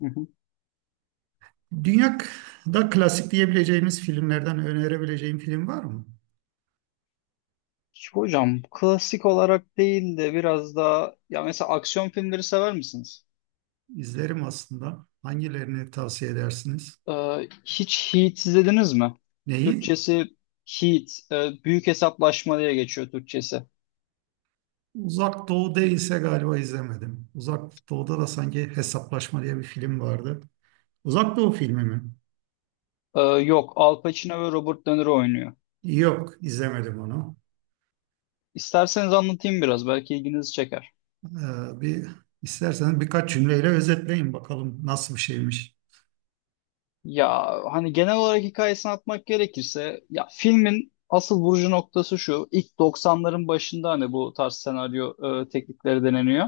Hı hı. Dünyada klasik diyebileceğimiz filmlerden önerebileceğim film var mı? Hocam klasik olarak değil de biraz daha ya mesela aksiyon filmleri sever misiniz? İzlerim aslında. Hangilerini tavsiye edersiniz? Hiç Heat izlediniz mi? Neyi? Türkçesi Heat, büyük hesaplaşma diye geçiyor Türkçesi. Uzak Doğu değilse galiba izlemedim. Uzak Doğu'da da sanki Hesaplaşma diye bir film vardı. Uzak Doğu filmi mi? Yok, Al Pacino ve Robert De Niro oynuyor. Yok, izlemedim onu. İsterseniz anlatayım biraz, belki ilginizi çeker. Bir isterseniz birkaç cümleyle özetleyin bakalım nasıl bir şeymiş. Ya hani genel olarak hikayesini atmak gerekirse, ya filmin asıl vurucu noktası şu, ilk doksanların başında hani bu tarz senaryo teknikleri deneniyor.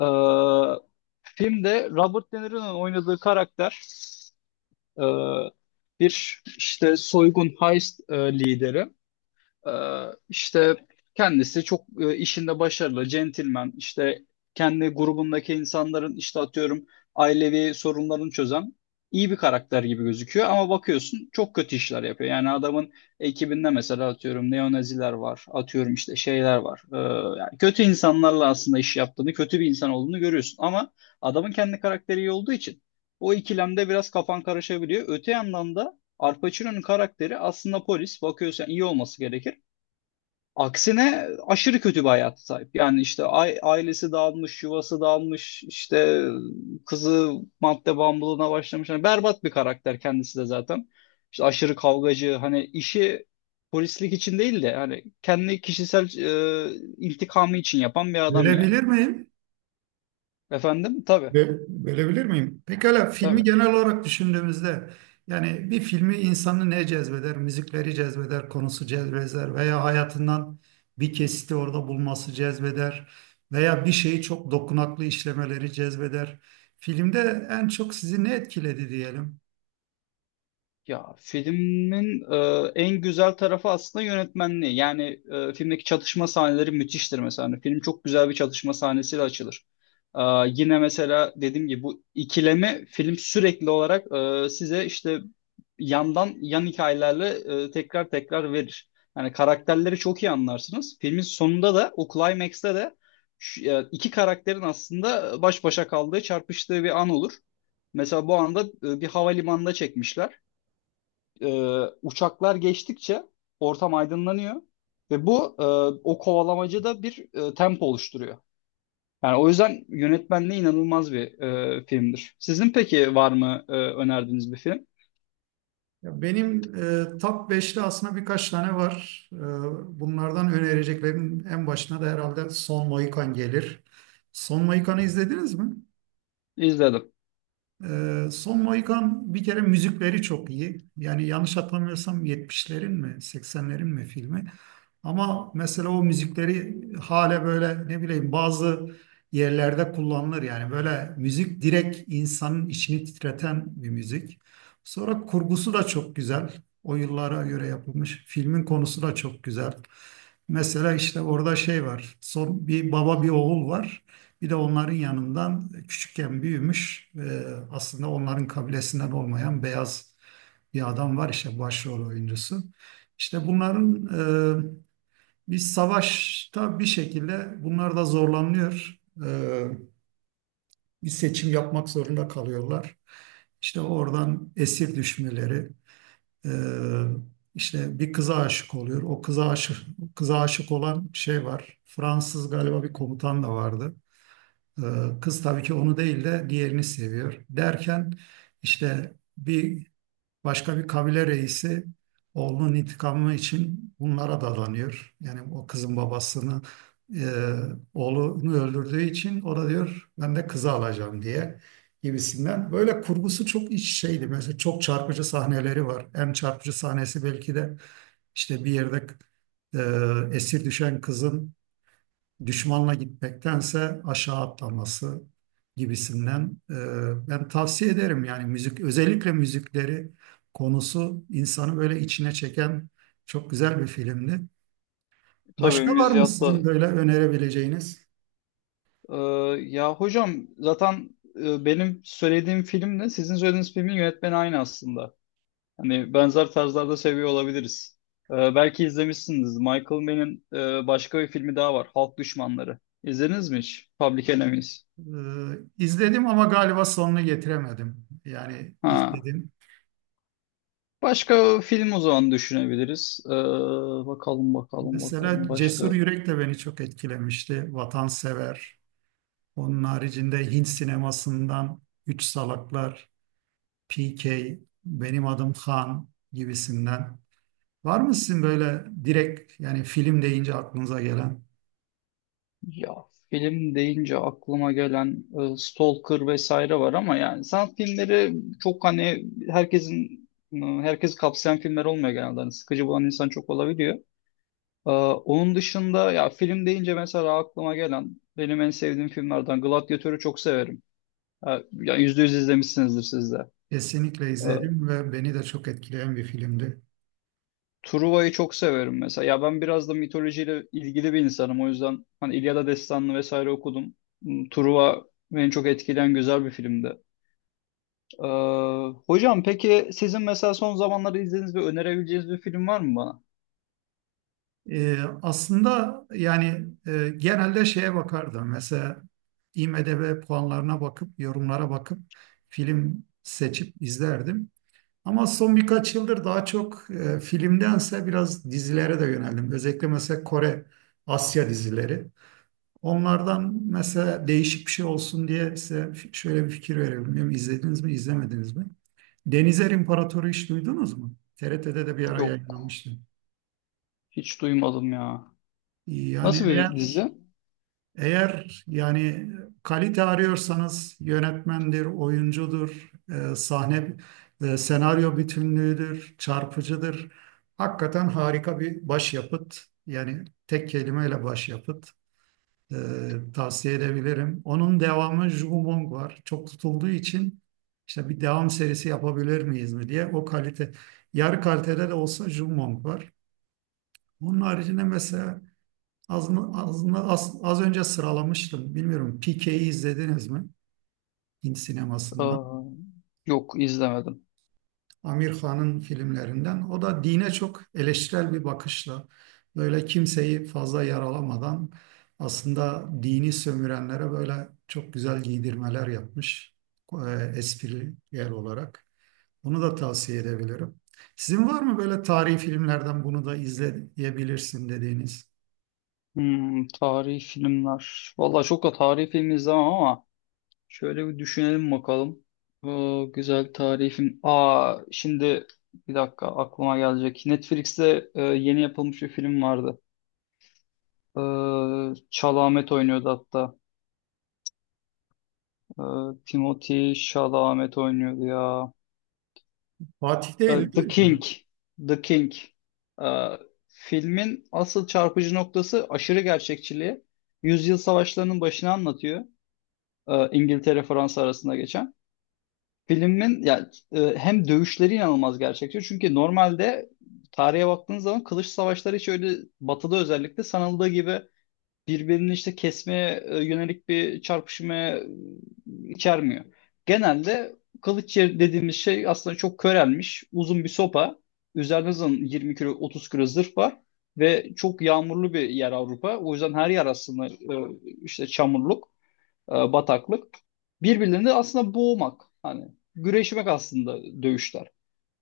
Ee, Filmde Robert De Niro'nun oynadığı karakter e, bir işte soygun heist lideri. Ee, işte kendisi çok işinde başarılı, centilmen, işte kendi grubundaki insanların işte atıyorum ailevi sorunlarını çözen iyi bir karakter gibi gözüküyor ama bakıyorsun çok kötü işler yapıyor. Yani adamın ekibinde mesela atıyorum neonaziler var, atıyorum işte şeyler var. Yani kötü insanlarla aslında iş yaptığını, kötü bir insan olduğunu görüyorsun ama adamın kendi karakteri iyi olduğu için o ikilemde biraz kafan karışabiliyor. Öte yandan da Al Pacino'nun karakteri aslında polis. Bakıyorsan iyi olması gerekir. Aksine aşırı kötü bir hayata sahip. Yani işte ailesi dağılmış, yuvası dağılmış, işte kızı madde bağımlılığına başlamış. Yani berbat bir karakter kendisi de zaten. İşte aşırı kavgacı, hani işi polislik için değil de hani kendi kişisel intikamı için yapan bir adam yani. Görebilir miyim? Efendim? Tabii, Verebilir miyim? Pekala, filmi tabii. genel olarak düşündüğümüzde yani bir filmi insanı ne cezbeder? Müzikleri cezbeder, konusu cezbeder veya hayatından bir kesiti orada bulması cezbeder veya bir şeyi çok dokunaklı işlemeleri cezbeder. Filmde en çok sizi ne etkiledi diyelim? Ya filmin en güzel tarafı aslında yönetmenliği. Yani filmdeki çatışma sahneleri müthiştir mesela. Hani film çok güzel bir çatışma sahnesiyle açılır. E, Yine mesela dediğim gibi bu ikileme film sürekli olarak size işte yandan yan hikayelerle tekrar tekrar verir. Yani karakterleri çok iyi anlarsınız. Filmin sonunda da o climax'te de iki karakterin aslında baş başa kaldığı, çarpıştığı bir an olur. Mesela bu anda bir havalimanında çekmişler uçaklar geçtikçe ortam aydınlanıyor ve o kovalamacı bir tempo oluşturuyor. Yani o yüzden yönetmenliği inanılmaz bir filmdir. Sizin peki var mı önerdiğiniz bir film? Ya benim top 5'te aslında birkaç tane var. Bunlardan önereceklerim en başına da herhalde Son Mohikan gelir. Son Mohikan'ı izlediniz mi? İzledim. Son Mohikan bir kere müzikleri çok iyi. Yani yanlış hatırlamıyorsam 70'lerin mi 80'lerin mi filmi. Ama mesela o müzikleri hala böyle, ne bileyim, bazı yerlerde kullanılır. Yani böyle müzik, direkt insanın içini titreten bir müzik. Sonra kurgusu da çok güzel. O yıllara göre yapılmış. Filmin konusu da çok güzel. Mesela işte orada şey var. Son bir baba bir oğul var. Bir de onların yanından küçükken büyümüş, aslında onların kabilesinden olmayan beyaz bir adam var, işte başrol oyuncusu. İşte bunların e, bir savaşta bir şekilde bunlar da zorlanıyor. E, Bir seçim yapmak zorunda kalıyorlar. İşte oradan esir düşmeleri, e, işte bir kıza aşık oluyor. O kıza aşık, kıza aşık olan şey var. Fransız galiba bir komutan da vardı. Kız tabii ki onu değil de diğerini seviyor. Derken işte bir başka bir kabile reisi oğlunun intikamı için bunlara dadanıyor. Yani o kızın babasını, e, oğlunu öldürdüğü için o da diyor ben de kızı alacağım diye, gibisinden. Böyle kurgusu çok iç şeydi. Mesela çok çarpıcı sahneleri var. En çarpıcı sahnesi belki de işte bir yerde esir düşen kızın düşmanla gitmektense aşağı atlaması gibisinden. Ben tavsiye ederim yani. Müzik, özellikle müzikleri, konusu insanı böyle içine çeken çok güzel bir filmdi. Tabii Başka var mı sizin Müziat'la böyle önerebileceğiniz? e, ya hocam zaten benim söylediğim filmle sizin söylediğiniz filmin yönetmeni aynı aslında. Hani benzer tarzlarda seviyor olabiliriz. Belki izlemişsiniz. Michael Mann'in başka bir filmi daha var. Halk Düşmanları. İzlediniz mi hiç? Public Enemies. E, izledim ama galiba sonunu getiremedim. Yani Ha. izledim. Başka film o zaman düşünebiliriz. Bakalım bakalım bakalım Mesela Cesur başka. Yürek de beni çok etkilemişti. Vatansever. Onun haricinde Hint sinemasından Üç Salaklar, PK, benim adım Han gibisinden. Var mı sizin böyle direkt yani film deyince aklınıza gelen? Ya film deyince aklıma gelen Stalker vesaire var ama yani sanat filmleri çok hani herkesin herkes kapsayan filmler olmuyor genelde. Hani sıkıcı bulan insan çok olabiliyor. Onun dışında ya film deyince mesela aklıma gelen benim en sevdiğim filmlerden Gladiatör'ü çok severim. Ha, ya yüzde yüz izlemişsinizdir siz de. Kesinlikle Ee, izledim ve beni de çok etkileyen bir filmdi. Truva'yı çok severim mesela. Ya ben biraz da mitolojiyle ilgili bir insanım. O yüzden hani İlyada Destanı'nı vesaire okudum. Hmm, Truva beni çok etkileyen güzel bir filmdi. Ee, Hocam peki sizin mesela son zamanlarda izlediğiniz ve önerebileceğiniz bir film var mı bana? Aslında yani genelde şeye bakardım. Mesela IMDb puanlarına bakıp, yorumlara bakıp film seçip izlerdim. Ama son birkaç yıldır daha çok filmdense biraz dizilere de yöneldim. Özellikle mesela Kore, Asya dizileri. Onlardan mesela değişik bir şey olsun diye size şöyle bir fikir verelim. Bilmiyorum, izlediniz mi, izlemediniz mi? Denizer İmparatoru hiç duydunuz mu? TRT'de de bir ara Yok. yayınlanmıştı. Hiç duymadım ya. Yani Nasıl bir eğer dizi? eğer yani kalite arıyorsanız yönetmendir, oyuncudur, sahne, senaryo bütünlüğüdür, çarpıcıdır. Hakikaten harika bir başyapıt. Yani tek kelimeyle başyapıt. E, Tavsiye edebilirim. Onun devamı Jugumong var. Çok tutulduğu için işte bir devam serisi yapabilir miyiz mi diye, o kalite yarı kalitede de olsa, Jugumong var. Onun haricinde mesela az önce sıralamıştım. Bilmiyorum, PK'yi izlediniz mi? Hint sinemasından. Ee, Yok izlemedim. Amir Khan'ın filmlerinden. O da dine çok eleştirel bir bakışla, böyle kimseyi fazla yaralamadan, aslında dini sömürenlere böyle çok güzel giydirmeler yapmış, esprili yer olarak. Onu da tavsiye edebilirim. Sizin var mı böyle tarihi filmlerden bunu da izleyebilirsin dediğiniz? Hmm, tarihi filmler. Valla çok da tarihi film izlemem ama şöyle bir düşünelim bakalım. Güzel tarihi film. Aa, şimdi bir dakika aklıma gelecek. Netflix'te yeni yapılmış bir film vardı. Chalamet oynuyordu hatta. Ee, Timothy Chalamet oynuyordu ya. Fatih değil, The değil mi? King. The King. Ee, Filmin asıl çarpıcı noktası aşırı gerçekçiliği. Yüzyıl savaşlarının başını anlatıyor. İngiltere Fransa arasında geçen. Filmin ya hem dövüşleri inanılmaz gerçekçi. Çünkü normalde tarihe baktığınız zaman kılıç savaşları hiç öyle batıda özellikle sanıldığı gibi birbirini işte kesmeye yönelik bir çarpışmaya içermiyor. Genelde dediğimiz şey aslında çok körelmiş uzun bir sopa. Üzerinde zaten 20 kilo 30 kilo zırh var ve çok yağmurlu bir yer Avrupa. O yüzden her yer aslında işte çamurluk, bataklık. Birbirlerini aslında boğmak hani güreşmek aslında dövüşler.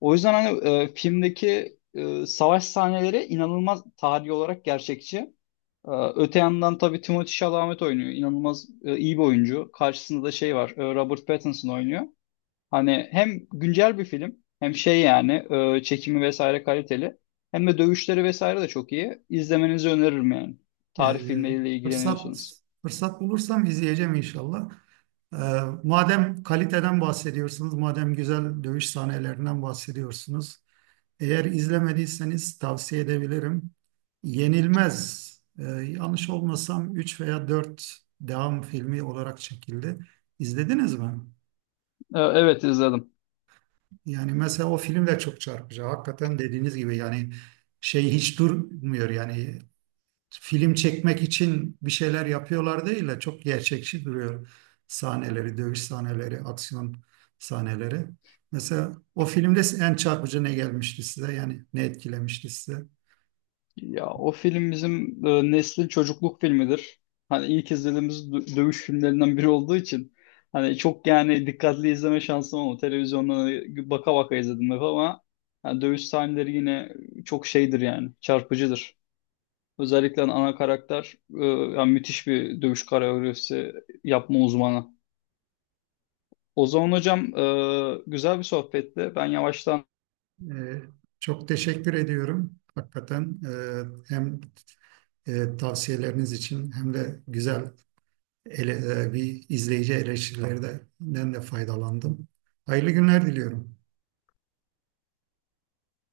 O yüzden hani filmdeki savaş sahneleri inanılmaz tarihi olarak gerçekçi. E, Öte yandan tabii Timothée Chalamet oynuyor. İnanılmaz iyi bir oyuncu. Karşısında da şey var. Robert Pattinson oynuyor. Hani hem güncel bir film hem şey yani çekimi vesaire kaliteli. Hem de dövüşleri vesaire de çok iyi. İzlemenizi öneririm yani. Tarih Ee, filmleriyle fırsat ilgileniyorsanız. fırsat bulursam izleyeceğim inşallah. Ee, Madem kaliteden bahsediyorsunuz, madem güzel dövüş sahnelerinden bahsediyorsunuz, eğer izlemediyseniz tavsiye edebilirim. Yenilmez, yanlış olmasam 3 veya 4 devam filmi olarak çekildi. İzlediniz mi? Evet izledim. Yani mesela o film de çok çarpıcı. Hakikaten dediğiniz gibi yani şey hiç durmuyor yani. Film çekmek için bir şeyler yapıyorlar değil de, çok gerçekçi duruyor sahneleri, dövüş sahneleri, aksiyon sahneleri. Mesela o filmde en çarpıcı ne gelmişti size? Yani ne etkilemişti size? Ya o film bizim neslin çocukluk filmidir. Hani ilk izlediğimiz dövüş filmlerinden biri olduğu için hani çok yani dikkatli izleme şansım olmadı. Televizyondan baka baka izledim hep ama yani dövüş sahneleri yine çok şeydir yani çarpıcıdır. Özellikle hani ana karakter yani müthiş bir dövüş koreografisi yapma uzmanı. O zaman hocam güzel bir sohbetti. Ben yavaştan Ee, Çok teşekkür ediyorum. Hakikaten hem tavsiyeleriniz için, hem de güzel bir izleyici eleştirilerinden de faydalandım. Hayırlı günler diliyorum.